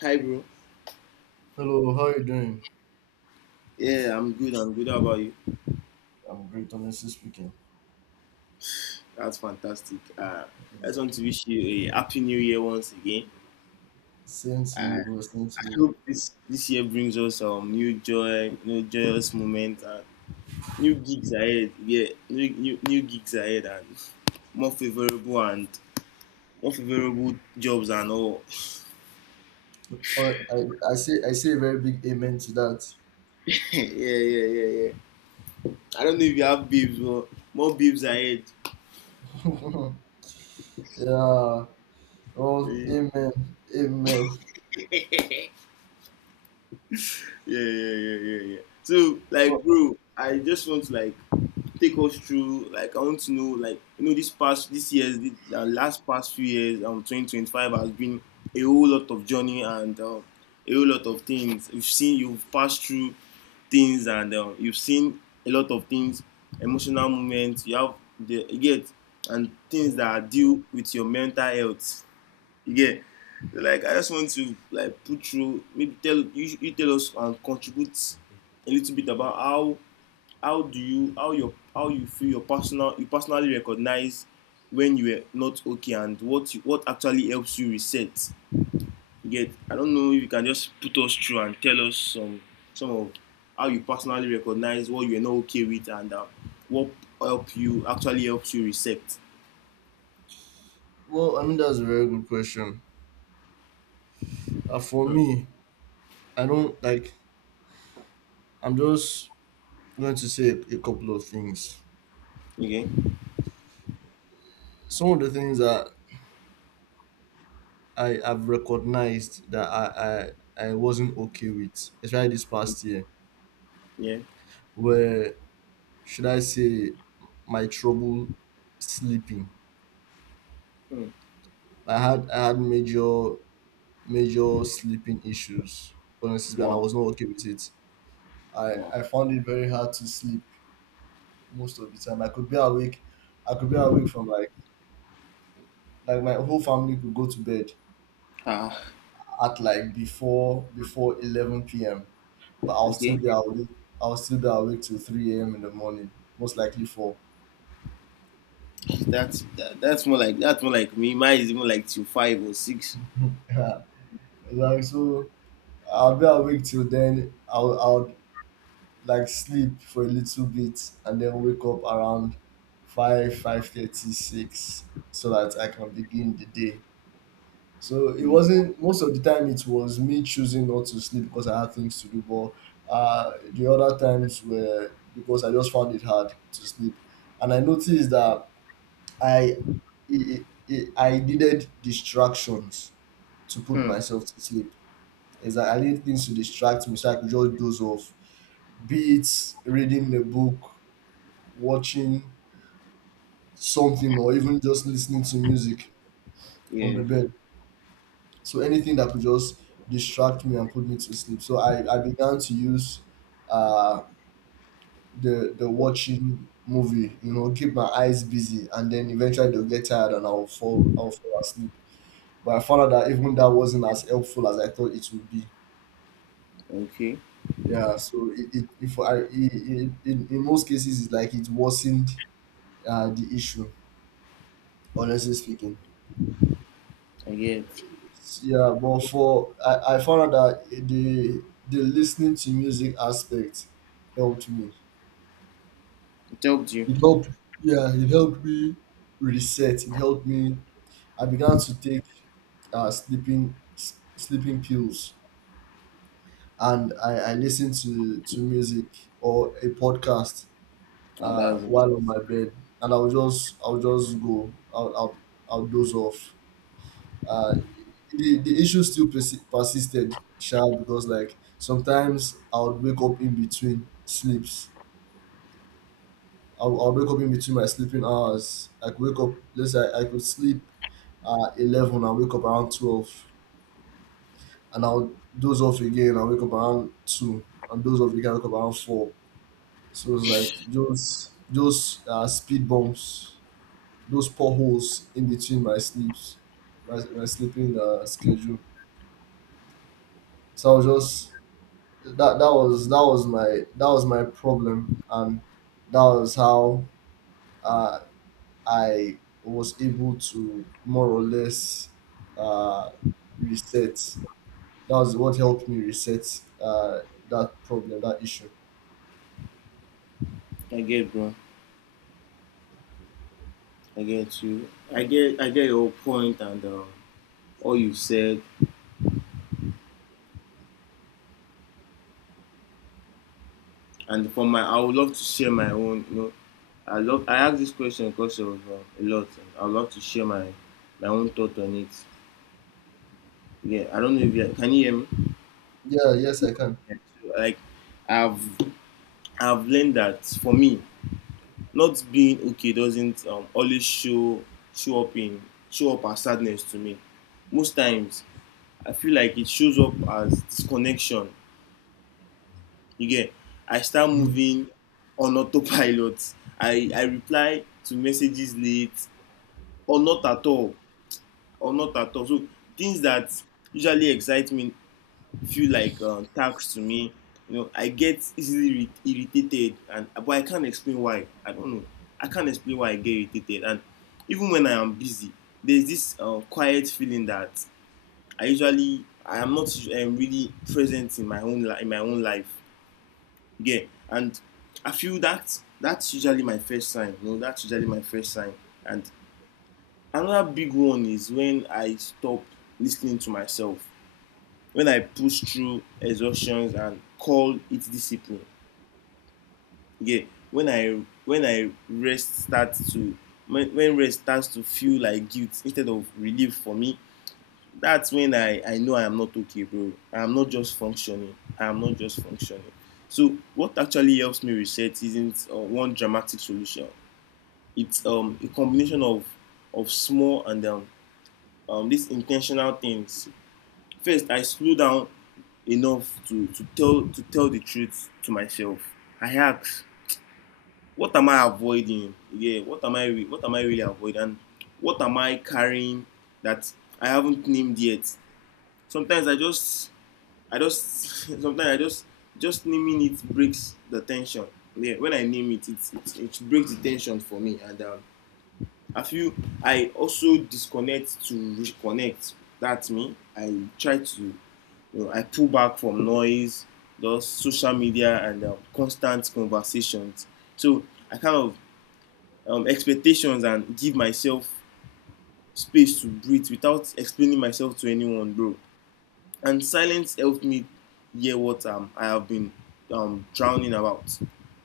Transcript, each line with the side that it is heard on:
left: Hi, bro.
right: Hello, how are you doing?
left: Yeah, I'm good. I'm good. How about you?
right: I'm great, honestly speaking.
left: That's fantastic. I just want to wish you a happy new year once again.
right: Same to you,
left: Uh,
right: bro. Same to
left: I
right: you.
left: hope this year brings us some new joy, new joyous moments, and new gigs ahead. Yeah, new gigs ahead, and more favorable jobs and all.
right: Hon- I, I say a very big amen to that.
left: Yeah, yeah, yeah, yeah. I don't know if you have babes, but more babes ahead.
right: Yeah. Oh,
left: Yeah,
right: amen, amen.
left: yeah, yeah, yeah, yeah. Yeah. So,
right: Well,
left: like, bro, I just want to like take us through, like, I want to know, like, this past this year's the last past few years 2025 has been a whole lot of journey and a whole lot of things you've seen, you've passed through things and you've seen a lot of things, emotional moments you have, the you get, and things that are deal with your mental health, you get. Like, I just want to like put through, maybe tell you, you tell us and contribute a little bit about how do you how your how you feel your personally recognize when you are not okay, and what actually helps you reset, you get. I don't know if you can just put us through and tell us some of how you personally recognize what you are not okay with, and what help you actually helps you reset.
right: well, I mean that's a very good question. For
left: Mm.
right: me, I don't like. I'm just going to say a couple of things.
left: Okay.
right: Some of the things that I have recognized that I wasn't okay with, especially this past year,
left: Yeah.
right: were, should I say, my trouble sleeping.
left: Mm.
right: I had major sleeping issues, honestly, and I
left: Wow.
right: was not okay with it. I,
left: Wow.
right: I found it very hard to sleep most of the time. I could be awake from like my whole family could go to bed
left: Ah.
right: at before 11 p.m., but I'll still
left: Okay.
right: be awake I'll still be awake till 3 a.m. in the morning, most likely 4.
left: That's more like, that's more like me, mine is more like 2, 5 or six.
right: Yeah. Like, so I'll be awake till then. I'll like sleep for a little bit and then wake up around 5 five thirty six, so that I can begin the day. So it
left: Mm.
right: wasn't— most of the time it was me choosing not to sleep because I had things to do, but the other times were because I just found it hard to sleep. And I noticed that i I needed distractions to put
left: Hmm.
right: myself to sleep. Is that I need things to distract me so I could just doze off, be it reading a book, watching something, or even just listening to music on the
left: Yeah.
right: bed. So anything that could just distract me and put me to sleep. So I began to use, uh, the watching movie, you know, keep my eyes busy, and then eventually they'll get tired and I'll fall asleep. But I found out that even that wasn't as helpful as I thought it would be.
left: Okay.
right: Yeah, so, it if I it, it, in most cases it's like it worsened, the issue, honestly speaking.
left: I get.
right: Yeah, but for I found out that the listening to music aspect helped me.
left: It helped you.
right: It helped, yeah, it helped me reset. It helped me. I began to take sleeping sleeping pills, and I listened to, music or a podcast
left: Ah, that's it.
right: while on my bed, and I'll just go. I'll doze off. uh, the issue still persisted, sha, because like, sometimes I would wake up in between sleeps. I would wake up in between my sleeping hours. I could wake up, let's say I could sleep at 11 and wake up around 12. And I'll doze off again and wake up around 2. And doze off again, wake up around 4. So it's like those, speed bumps, those potholes in between my sleeps, my sleeping, schedule. So I was just— that was my problem, and that was how uh, I was able to more or less, uh, reset. That was what helped me reset, uh, that problem, that issue.
left: I get, bro. I get you. I get. I get your point, and all you said. And for my, I would love to share my own. I love. I asked this question because of a lot. And I would love to share my my own thought on it. Yeah, I don't know if you hear me.
right: Yeah, yes, I can.
left: Yeah, so, like, I've I've learned that for me, not being okay doesn't always show up in show up as sadness to me. Most times, I feel like it shows up as disconnection. You get, I start
right: Mm,
left: moving on autopilot. I reply to messages late or not at all or not at all. So things that usually excite me feel like tasks to me. You know, I get easily irritated, and but I can't explain why. I don't know. I can't explain why I get irritated, and even when I am busy, there's this quiet feeling that I am not really present in in my own life. Yeah, and I feel that that's usually my first sign. You know, that's usually my first sign. And another big one is when I stop listening to myself. When I push through exhaustions and call it discipline. Yeah, when I when I rest starts to when rest starts to feel like guilt instead of relief for me, that's when I know I am not okay, bro. I am not just functioning. I am not just functioning. So what actually helps me reset isn't one dramatic solution. It's a combination of small and these intentional things. First, I slow down enough to, to tell the truth to myself. I ask, what am I avoiding? Yeah, what am I really avoiding? And what am I carrying that I haven't named yet? Sometimes I just sometimes I just naming it breaks the tension. Yeah, when I name it, it breaks the tension for me, and I feel I also disconnect to reconnect. That's me. I try to, you know, I pull back from noise, those social media, and constant conversations. So I kind of expectations and give myself space to breathe without explaining myself to anyone, bro, and silence helped me hear what I have been drowning about.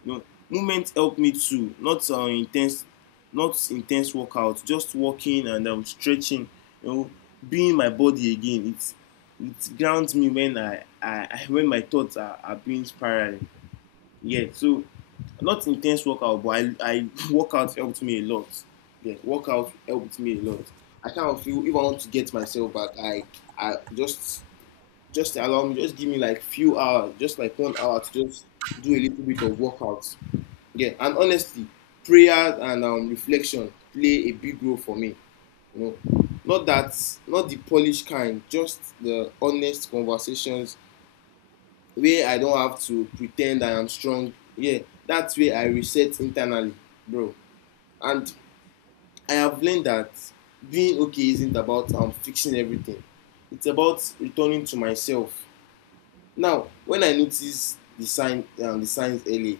left: You know, movement helped me too. Not intense workouts, just walking and stretching. You know, being my body again. It grounds me when I when my thoughts are being spiraling. Yeah, so not intense workout, but I workout helped me a lot. Yeah, workout helped me a lot. I kind of feel if I want to get myself back, I just allow me, just give me like few hours, just like 1 hour to just do a little bit of workouts. Yeah, and honestly, prayer and reflection play a big role for me. You know, not the polished kind, just the honest conversations where I don't have to pretend I am strong. Yeah, that's where I reset internally, bro. And I have learned that being okay isn't about fixing everything. It's about returning to myself. Now, when I notice the signs early,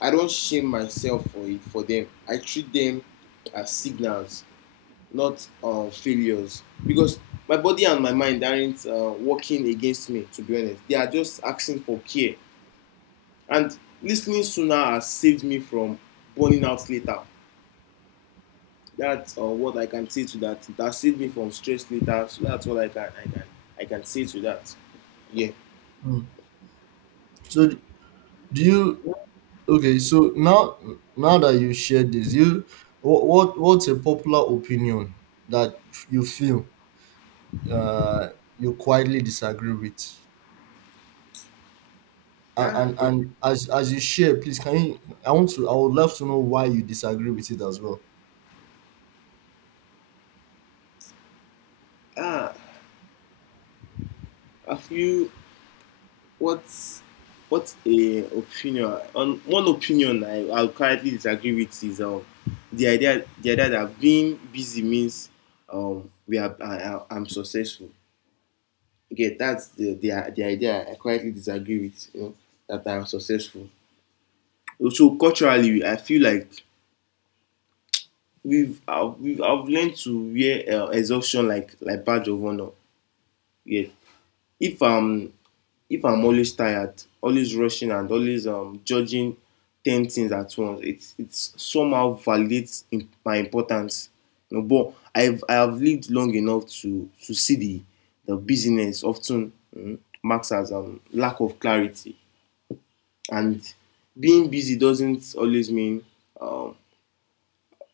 left: I don't shame myself for them. I treat them as signals, not failures, because my body and my mind aren't working against me. To be honest, they are just asking for care. And listening sooner has saved me from burning out later. That's what I can say to that. That saved me from stress later. So that's what I can say to that. Yeah.
right: mm. So do you— okay, so now, now that you shared this, you— what what's a popular opinion that you feel, uh, you quietly disagree with? and
left: Ah,
right: and, and as you share, please, can you— I want to— I would love to know why you disagree with it as well.
left: ah. Have you What's what's a opinion on one opinion I currently disagree with is the idea that being busy means we are I- I'm successful. Okay, that's the idea I currently disagree with. You know, that I'm successful. So culturally, I feel like we've I've learned to wear exhaustion like badge of honor. Yeah, if I'm if I'm always tired, always rushing, and always judging 10 things at once, it somehow validates my importance. You know, but I have lived long enough to see the busyness often marks as lack of clarity. And being busy doesn't always mean um,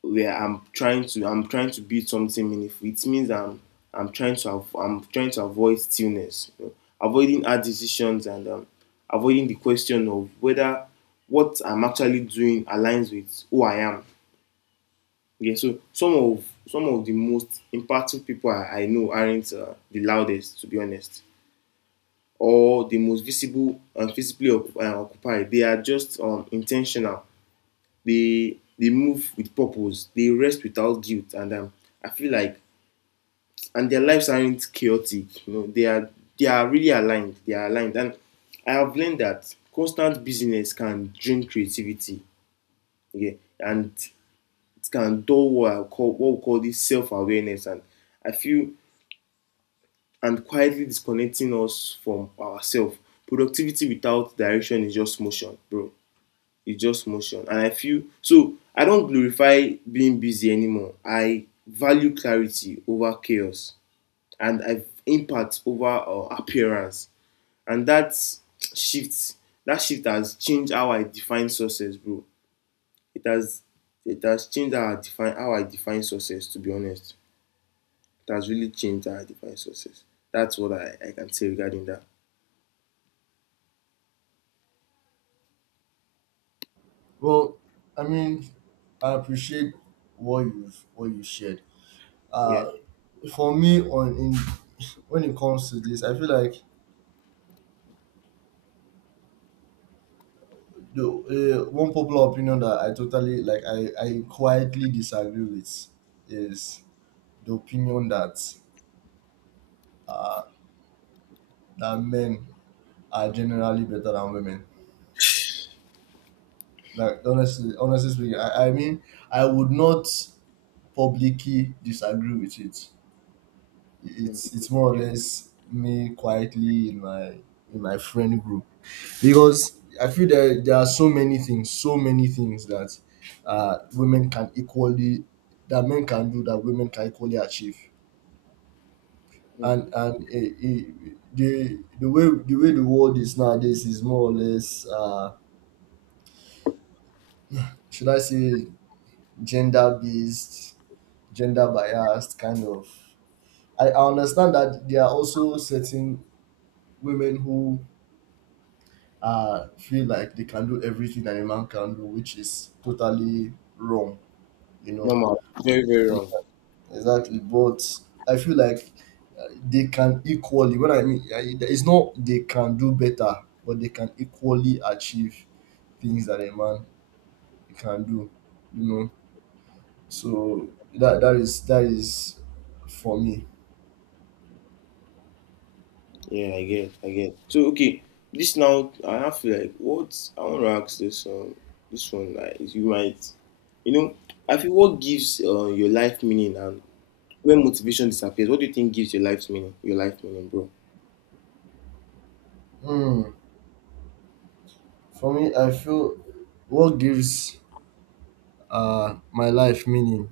left: where I'm trying to, I'm trying to build something meaningful. It means I'm trying to I'm trying to avoid stillness, you know, avoiding hard decisions and avoiding the question of whether what I'm actually doing aligns with who I am. Yeah, so some of the most impactful people I know aren't the loudest, to be honest, or the most visible and physically occupied. They are just intentional. They move with purpose, they rest without guilt, and I feel like and their lives aren't chaotic. You know, they are, they are really aligned, they are aligned. And I have learned that constant busyness can drain creativity. Okay. And it can dull what I call, what we call this self-awareness, and I feel and quietly disconnecting us from ourselves. Productivity without direction is just motion, bro. It's just motion. And I feel so I don't glorify being busy anymore. I value clarity over chaos, and I impact over appearance. And shift that shift has changed how I define success, bro. It has. It has changed how I define success, to be honest. It has really changed how I define success. That's what I can say regarding that.
right: Well, I mean, I appreciate what you shared.
left: Yeah.
right: uh for me, on in when it comes to this, I feel like the, one popular opinion that I totally, like I quietly disagree with is the opinion that, uh men are generally better than women. Like, honestly, honestly speaking I mean, I would not publicly disagree with it. It's more or less me quietly in my friend group, because I feel that there are so many things that, women can equally— that men can do that women can equally achieve.
left: Mm.
right: And the way the world is nowadays is more or less, should I say, gender based, gender biased, kind of. I understand that there are also certain women who, feel like they can do everything that a man can do, which is totally wrong, you know.
left: Normal, very, very wrong.
right: Exac- Exactly. But I feel like, they can equally— when I mean, I, it's not they can do better, but they can equally achieve things that a man can do, you know. So that is for me.
left: Yeah, I get, I get. So okay, this now I have to like what I want to ask this this one like is you might you know, I feel what gives your life meaning, and when motivation disappears, what do you think gives your life meaning? Your life meaning, bro.
right: Hmm. For me, I feel what gives, my life meaning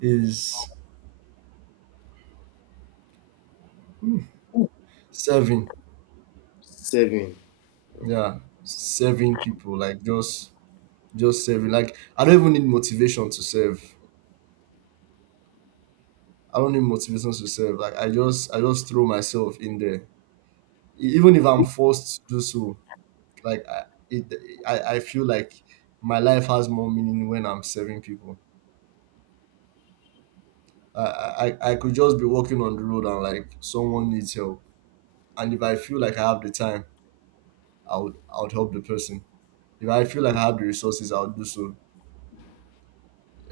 right: is— serving,
left: Seven.
right: yeah, serving people, like, just serving. Like, I don't even need motivation to serve. I don't need motivation to serve. Like, I just throw myself in there, even if I'm forced to do so. Like, it, I feel like my life has more meaning when I'm serving people. I could just be walking on the road, and like, someone needs help, and if I feel like I have the time, I would help the person. If I feel like
left: Mm,
right: I have the resources, I would do so.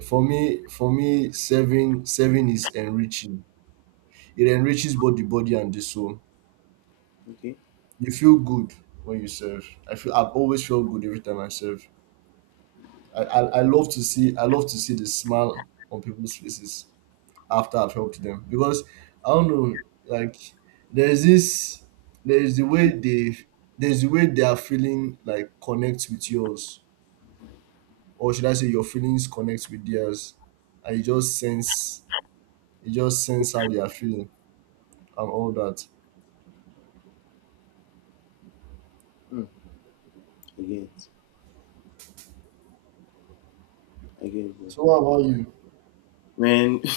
right: For me, serving is enriching. It enriches both the body and the soul.
left: okay.
right: You feel good when you serve. I feel I've always felt good every time I serve. I love to see— the smile on people's faces after I've helped them, because I don't know, like, there's this— there's the way they there's the way their feeling like connects with yours, or should I say, your feelings connect with theirs, and you just sense how they are feeling and all that.
left: Mm, I get, I get, bro.
right: So what about you?
left: Man,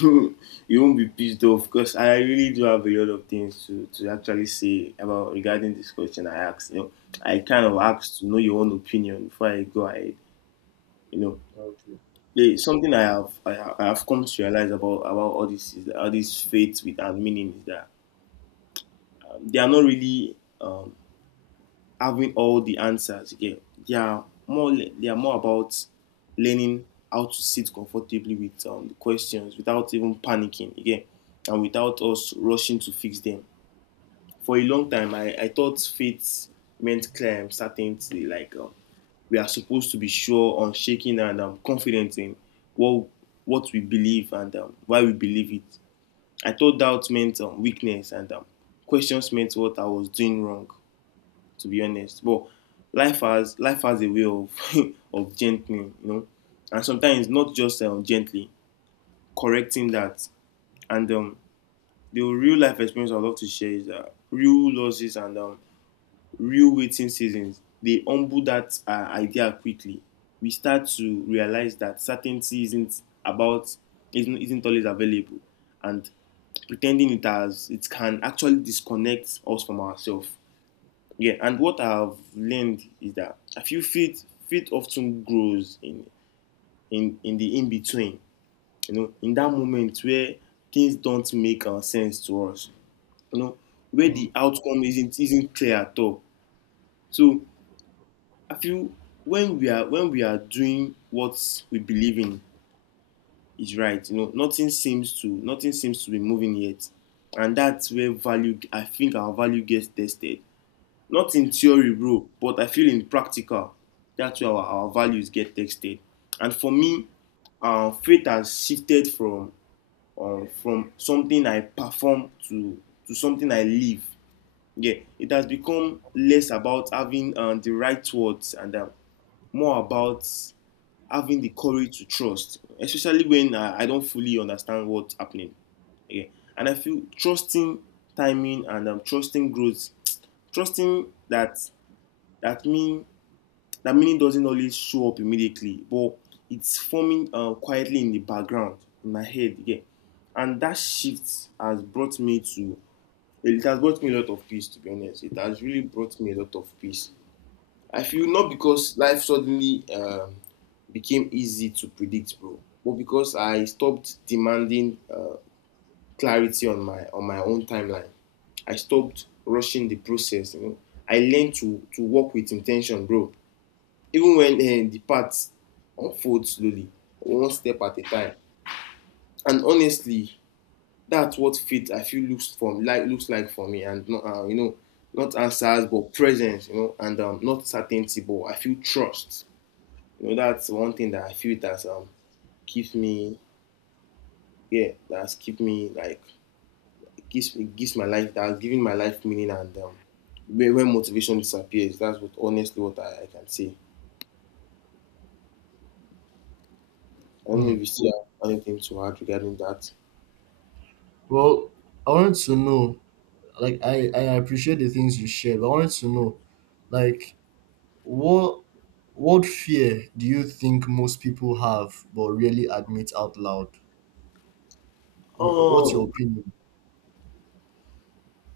left: you won't be pissed off because I really do have a lot of things to actually say about regarding this question I asked. You know, I kind of asked to know your own opinion before I go ahead. You know,
right: Okay.
left: yeah, something I have come to realize about all this is, all these faith with and meaning is that they are not really having all the answers. Yeah, they are more they are more about learning how to sit comfortably with the questions without even panicking again, and without us rushing to fix them. For a long time, I thought faith meant clear certainty, like we are supposed to be sure, unshaken, and confident in what what we believe and why we believe it. I thought doubt meant weakness, and questions meant what I was doing wrong. To be honest, but life has a way of of gentling, and sometimes not just gently correcting that. And the real life experience I'd love to share is that real losses and real waiting seasons. They humble that idea quickly. We start to realize that certainty isn't about isn't always available, and pretending it has it can actually disconnect us from ourselves. Yeah, and what I've learned is that I feel faith often grows in in the in between. You know, in that moment where things don't make sense to us, you know, where
right: Mm.
left: the outcome isn't clear at all. So I feel when we are doing what we believe in is right, you know, nothing seems to be moving yet, and that's where value. I think our value gets tested. Not in theory, bro, but I feel in practical. That's where our values get tested. And for me, faith has shifted from something I perform to something I live. Yeah, it has become less about having the right words and more about having the courage to trust, especially when I don't fully understand what's happening. Okay. And I feel trusting timing and trusting growth, trusting that mean that meaning doesn't always show up immediately, but it's forming quietly in the background in my head. Yeah. And that shift has brought me to it has brought me a lot of peace, to be honest. It has really brought me a lot of peace. I feel not because life suddenly became easy to predict, bro, but because I stopped demanding clarity on my own timeline. I stopped rushing the process. You know, I learned to work with intention, bro. Even when the path unfolds slowly, one step at a time. And honestly, that's what faith I feel looks like for me, and not not answers but presence, you know, and not certainty, but I feel trust. You know, that's one thing that I feel that keeps me. Yeah, that's keep me like it gives my life that's giving my life meaning. And when motivation disappears, that's what honestly what I can say. I don't know if
right: Mm.
left: you still have anything to add regarding that.
right: Well, I wanted to know, like, I appreciate the things you shared. But I wanted to know, like, what what fear do you think most people have but really admit out loud? What's your
left: Oh
right: opinion?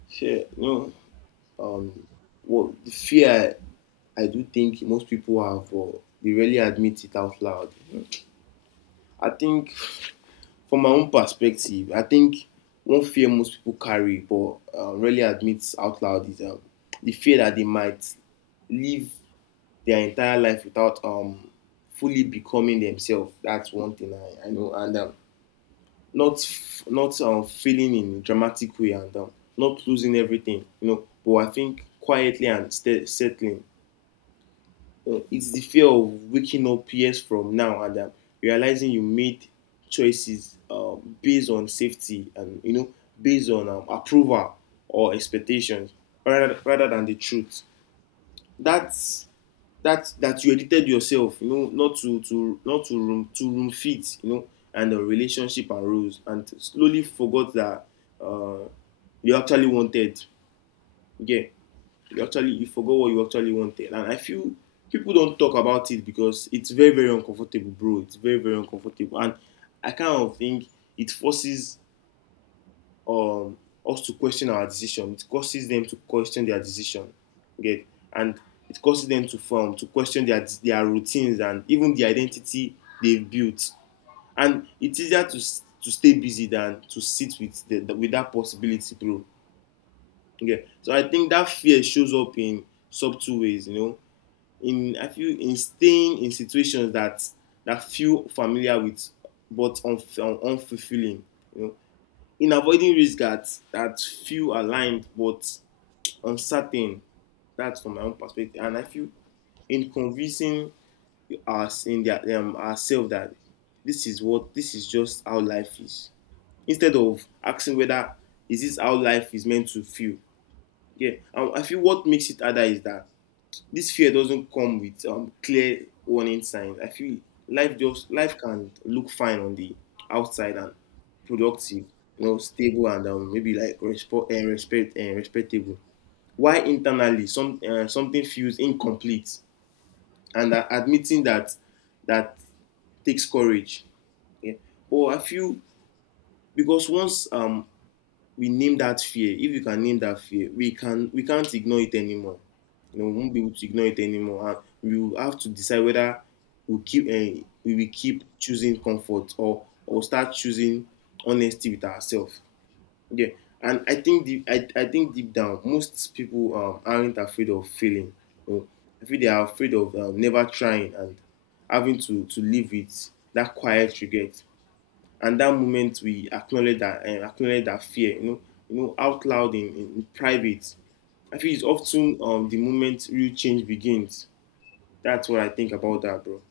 left: shit, no. Um well, the fear I do think most people have or they rarely admit it out loud. I think from my own perspective, I think one fear most people carry but rarely admits out loud is, the fear that they might live their entire life without fully becoming themselves. That's one thing I know. And not feeling in a dramatic way and not losing everything, you know. But I think quietly and settling, it's the fear of waking up years from now and, realizing you made choices based on safety, and you know, based on approval or expectations, rather than the truth. That's that you edited yourself, you know, not to room fit, you know, and the relationship and rules, and slowly forgot that uh, you actually wanted. Yeah, you actually you forgot what you actually wanted. And I feel people don't talk about it because it's very very uncomfortable, bro. It's very very uncomfortable. And I kind of think it forces um us to question our decision. It causes them to question their decision. Okay. And it causes them to form to question their routines and even the identity they've built. And it's easier to stay busy than to sit with the with that possibility, bro. Okay, so I think that fear shows up in subtle ways, you know, in I feel in staying in situations that that feel familiar with but unfulfilling. You know, in avoiding risks that that feel aligned but uncertain. That's from my own perspective, and I feel in convincing us in their ourselves that this is what this is just how life is. Instead of asking whether is this how life is meant to feel. Yeah, and I feel what makes it harder is that this fear doesn't come with clear warning signs. I feel life can look fine on the outside and productive, you know, stable and, maybe like respectable. Why internally some something feels incomplete. And admitting that that takes courage. Yeah. But I feel because once we name that fear, if you can name that fear, we can't ignore it anymore. You know, we won't be able to ignore it anymore. And we will have to decide whether we keep we will keep choosing comfort, or start choosing honesty with ourselves. Yeah, and I think I think deep down most people aren't afraid of failing, you know? I feel they are afraid of never trying and having to live with that quiet regret. And that moment we acknowledge that fear, you know, you know out loud in private, I feel it's often the moment real change begins. That's what I think about that, bro.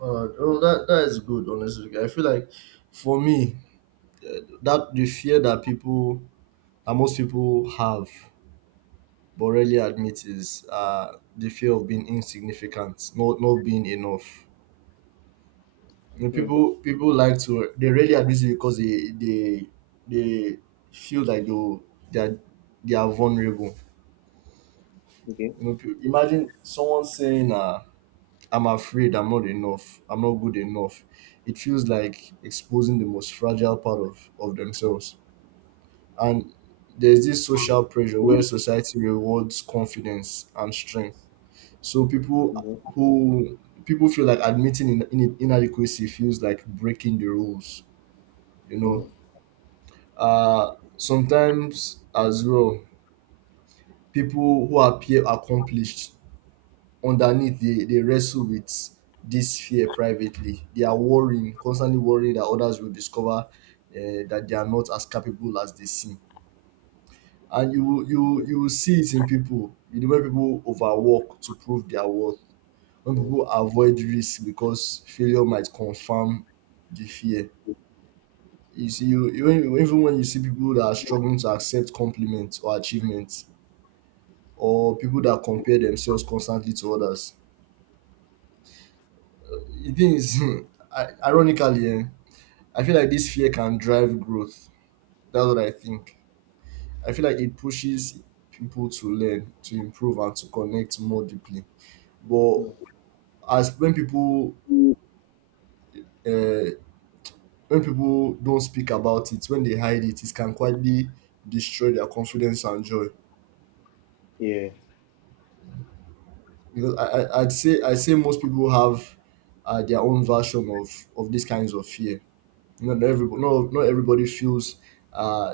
right: Oh, that is good. Honestly, I feel like, for me, that the fear that people that most people have but rarely admit is, the fear of being insignificant, not, not being enough. You know,
left: Mm,
right: people like to— they rarely admit it because they feel like they are they are vulnerable.
left: okay.
right: You know, imagine someone saying, "I'm afraid I'm not enough. I'm not good enough." It feels like exposing the most fragile part of themselves, and there's this social pressure where
left: Mm,
right: society rewards confidence and strength. So
left: mm,
right: who people feel like admitting, in inadequacy feels like breaking the rules, you know.
left: mm,
right: Sometimes as well, people who appear accomplished, underneath they wrestle with this fear privately. They are worrying, constantly worrying that others will discover, that they are not as capable as they seem. And you will see it in people. You know, when people overwork to prove their worth, when people avoid risk because failure might confirm the fear. You see, even when you see people that are struggling to accept compliments or achievements, or people that compare themselves constantly to others, the thing is, ironically, I feel like this fear can drive growth. That's what I think. I feel like it pushes people to learn, to improve, and to connect more deeply. But as
left: mm.
right: uh, when people don't speak about it, when they hide it, it can quietly destroy their confidence and joy.
left: yeah
right: Because I say most people have, their own version of these kinds of fear. You know, not, not everybody feels, uh,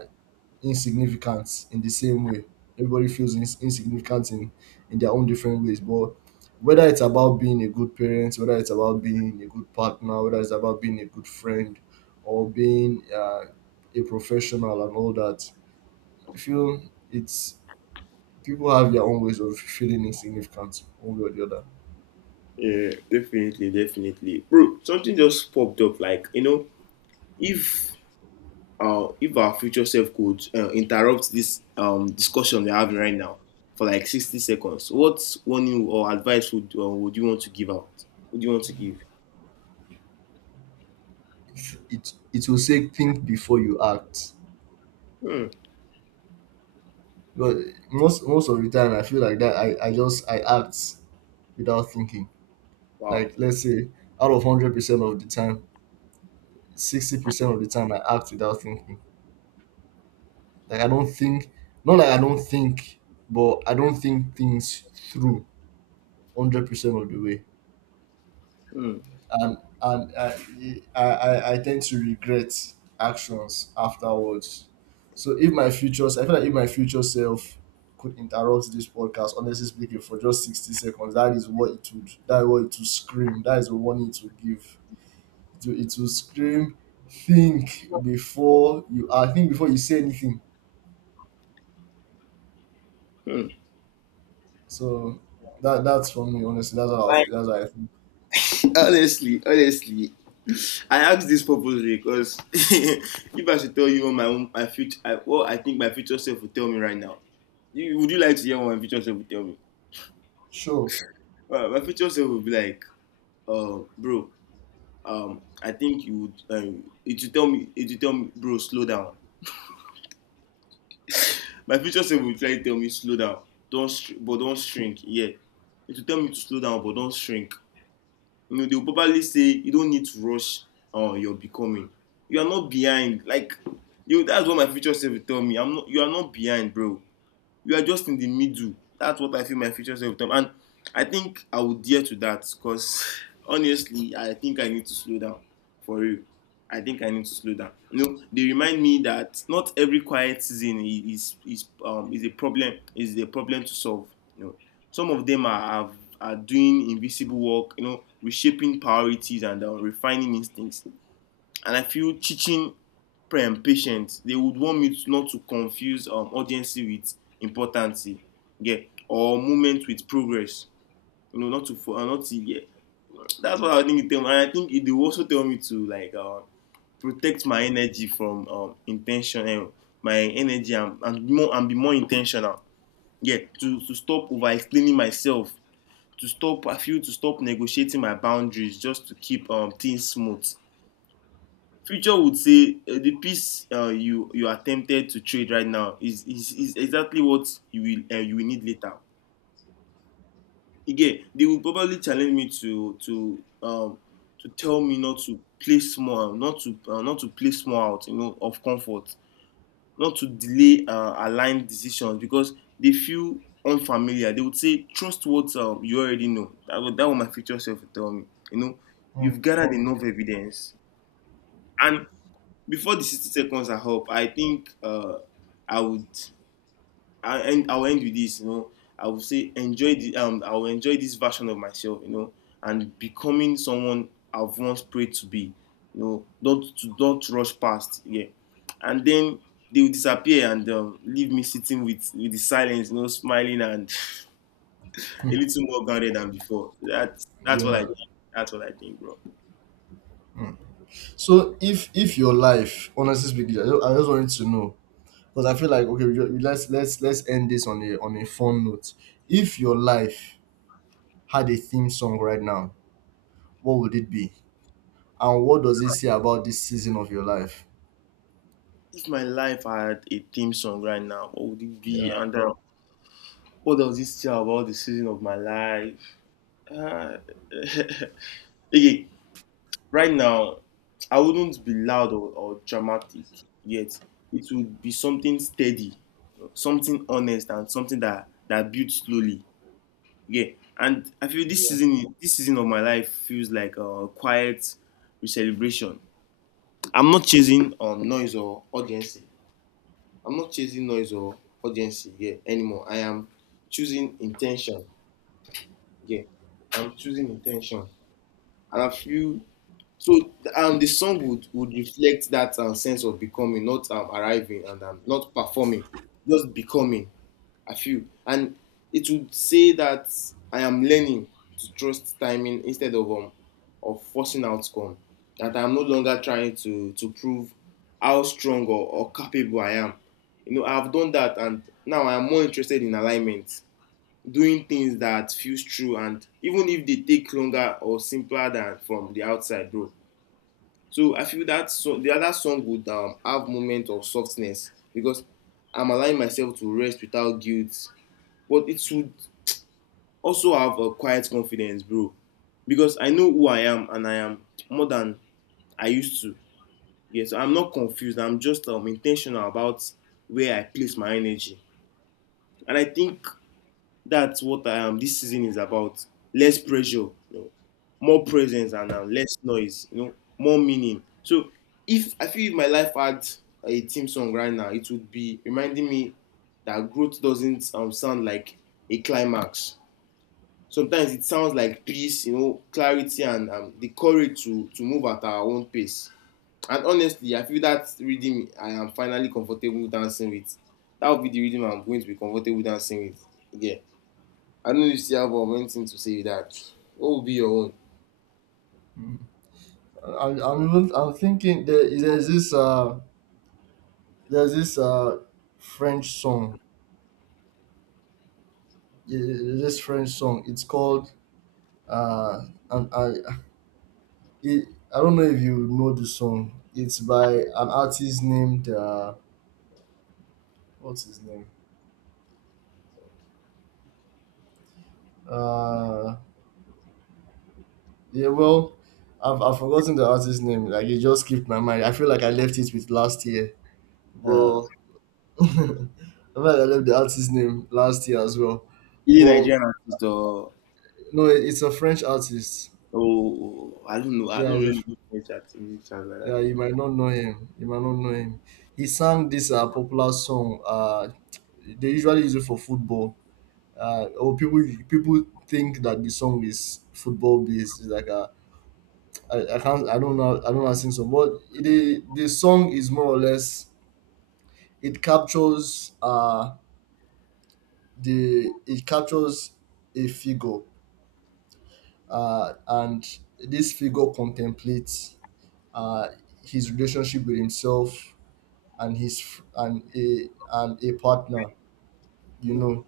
right: insignificant in the same way. Everybody feels insignificant in their own different ways. But whether it's about being a good parent, whether it's about being a good partner, whether it's about being a good friend, or being, a professional, and all that, I feel it's people have their own ways of feeling insignificant, one way or the other.
left: yeah, definitely, definitely, bro. Something just popped up, like, you know, if if our future self could interrupt this discussion we're having right now for like 60 seconds, what warning or advice would you want to give out? Would you want to give?
right: It will say, think before you act.
left: Hmm.
right: But most of the time I feel like that I act without thinking.
left: Wow.
right: Like, let's say, out of 100% of the time, 60% of the time I act without thinking. Like, I don't think— not like I don't think, but I don't think things through 100% of the way.
left: Hmm.
right: And I tend to regret actions afterwards. So if my future, I feel like if my future self could interrupt this podcast, honestly speaking, for just 60 seconds, that is what it would. That is what it would scream. That is the warning to give. It will scream. Think before you. I, think before you say anything.
left: Hmm.
right: So that's for me. Honestly, that's how I
left: Like,
right: think. That's what I think.
left: honestly, honestly, I asked this purposely because if I should tell you what my own, my future, I, what I think my future self would tell me right now, you, would you like to hear what my future self would tell me?
right: Sure.
left: Well, my future self would be like, bro, I think you would. It will tell me. It will tell me, bro, slow down. My future self will try to tell me slow down. Don't, str- but Don't shrink. Yeah, it will tell me to slow down, but don't shrink. You know, they will probably say you don't need to rush. Your becoming. You are not behind. Like, you. That's what my future self will tell me. I'm not. You are not behind, bro. You are just in the middle. That's what I feel my future self time. And I think I would adhere to that because honestly I think I need to slow down, for real. I think I need to slow down. You know, they remind me that not every quiet season is a problem to solve. You know, some of them are doing invisible work, you know, reshaping priorities and refining instincts, and I feel teaching patient. They would want me to, not to confuse urgency with importance, yeah, or movement with progress. You know, not to yeah. That's what I think they tell me. And I think they also tell me to like protect my energy from intentional my energy and more and be more intentional. Yeah, to stop over explaining myself, to stop I feel to stop negotiating my boundaries just to keep things smooth. Future would say the piece you you attempted to trade right now is exactly what you will need later. Again, they will probably challenge me to tell me not to play small, not to play small out, you know, of comfort, not to delay aligned decisions because they feel unfamiliar. They would say trust what you already know. That would my future self would tell me. You know,
right: Mm.
left: you've gathered enough evidence, and before the 60 seconds are up, I think I would I'll end with this, you know. I would say enjoy the I will enjoy this version of myself, you know, and becoming someone I've once prayed to be. You know, don't rush past, yeah. And then they will disappear and leave me sitting with the silence, you know, smiling and a little more grounded than before. That's what I
right: Yeah.
left: think. That's what I think, bro.
right: Hmm. So if your life, honestly speaking, I just wanted to know because I feel like, okay, let's end this on a fun note. If your life had a theme song right now, what would it be, and what does it say about this season of your life?
left: If my life had a theme song right now, what would it be?
right: Yeah,
left: And what does this tell about the season of my life? Uh, okay, right now, I wouldn't be loud or dramatic yet. It would be something steady, something honest, and something that that builds slowly. Yeah, and I feel
right: yeah.
left: this season of my life feels like a quiet celebration. I'm not chasing noise or audience. I'm not chasing noise or audience, yeah, anymore. I am choosing intention. Yeah, I'm choosing intention, and I feel so. And the song would reflect that sense of becoming, not arriving, and not performing, just becoming. I feel, and it would say that I am learning to trust timing instead of forcing outcome. That I'm no longer trying to prove how strong or capable I am. You know, I've done that, and now I am more interested in alignment, doing things that feels true, and even if they take longer or simpler than from the outside, bro. So I feel that. So the other song would have moment of softness because I'm allowing myself to rest without guilt. But it should also have a quiet confidence, bro, because I know who I am, and I am more than I used to. Yes, yeah, so I'm not confused. I'm just intentional about where I place my energy. And I think that's what this season is about. Less pressure, you know, more presence, and less noise. You know, more meaning. So, if I feel if my life had a theme song right now, it would be reminding me that growth doesn't sound like a climax. Sometimes it sounds like peace, you know, clarity, and the courage to move at our own pace. And honestly, I feel that rhythm I am finally comfortable dancing with. That would be the rhythm I'm going to be comfortable dancing with. Yeah. I don't know if Siabo went in to say that. What will be your own?
right: Mm. I, I'm even I'm thinking— there, is— there's this, French song. Yeah, there's this French song. It's called, uh and I don't know if you know this song. It's by an artist named, what's his name? Uh, yeah, well, I've forgotten the artist's name. Like, it just skipped my mind. I feel like I left it with last year,
left: Uh,
right: but I feel like I left the artist's name last year as well.
left: either
right: But
left: Nigerian artist or
right: no, it's a French artist.
left: oh, I don't know. I
right: Yeah,
left: don't
right: it's a,
left: really do much activity stuff like that.
right: Yeah.
left: Yeah.
right: You might not know him. You might not know him. He sang this, popular song. They usually use it for football. Or people think that the song is football based. It's like a, I don't know, how to sing song, but the song is more or less— it captures, the it captures a figure, and this figure contemplates, uh his relationship with himself and a partner, you
left: Mm.
right: know,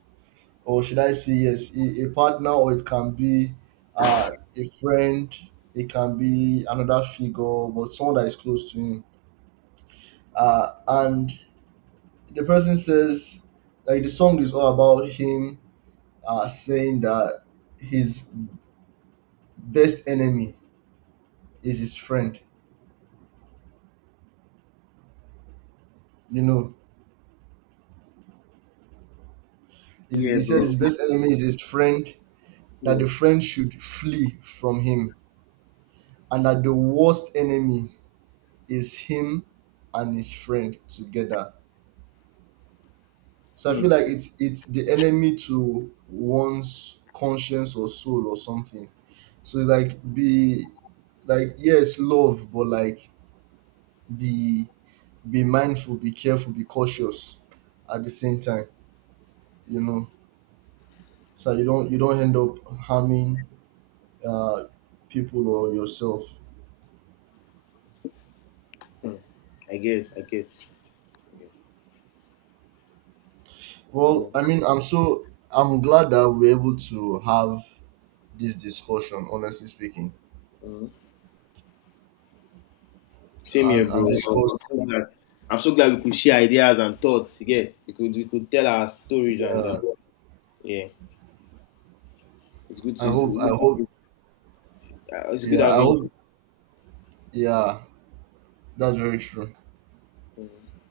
right: or should I say, yes, a partner, or it can be, a friend, it can be another figure, but someone that is close to him. And the person says, like, the song is all about him, saying that his best enemy is his friend. You know,
left: Yeah,
right: he said
left: bro.
right: his best enemy is his friend, that
left: Yeah.
right: the friend should flee from him, and that the worst enemy is him and his friend together. So I feel
left: Mm.
right: like it's the enemy to one's conscience or soul or something. So it's like— be— like, yes, love, but like, be be mindful, be careful, be cautious at the same time, you know. So you don't end up harming, uh people or yourself.
left: Mm. I get, I get. Yeah.
right: Well, I mean, I'm glad that we're able to have this discussion, honestly speaking.
left: Mm. Same here,
right: And
left: bro.
right: and discuss—
left: I'm so glad we could share ideas and thoughts. Yeah, we could tell our stories and
right: yeah,
left: yeah, it's good. To, it's good.
right: I
left: Having,
right: hope.
left: it's good
right: Yeah, I
left: having
right: hope.
left: you.
right: Yeah, that's very true.
left: Mm.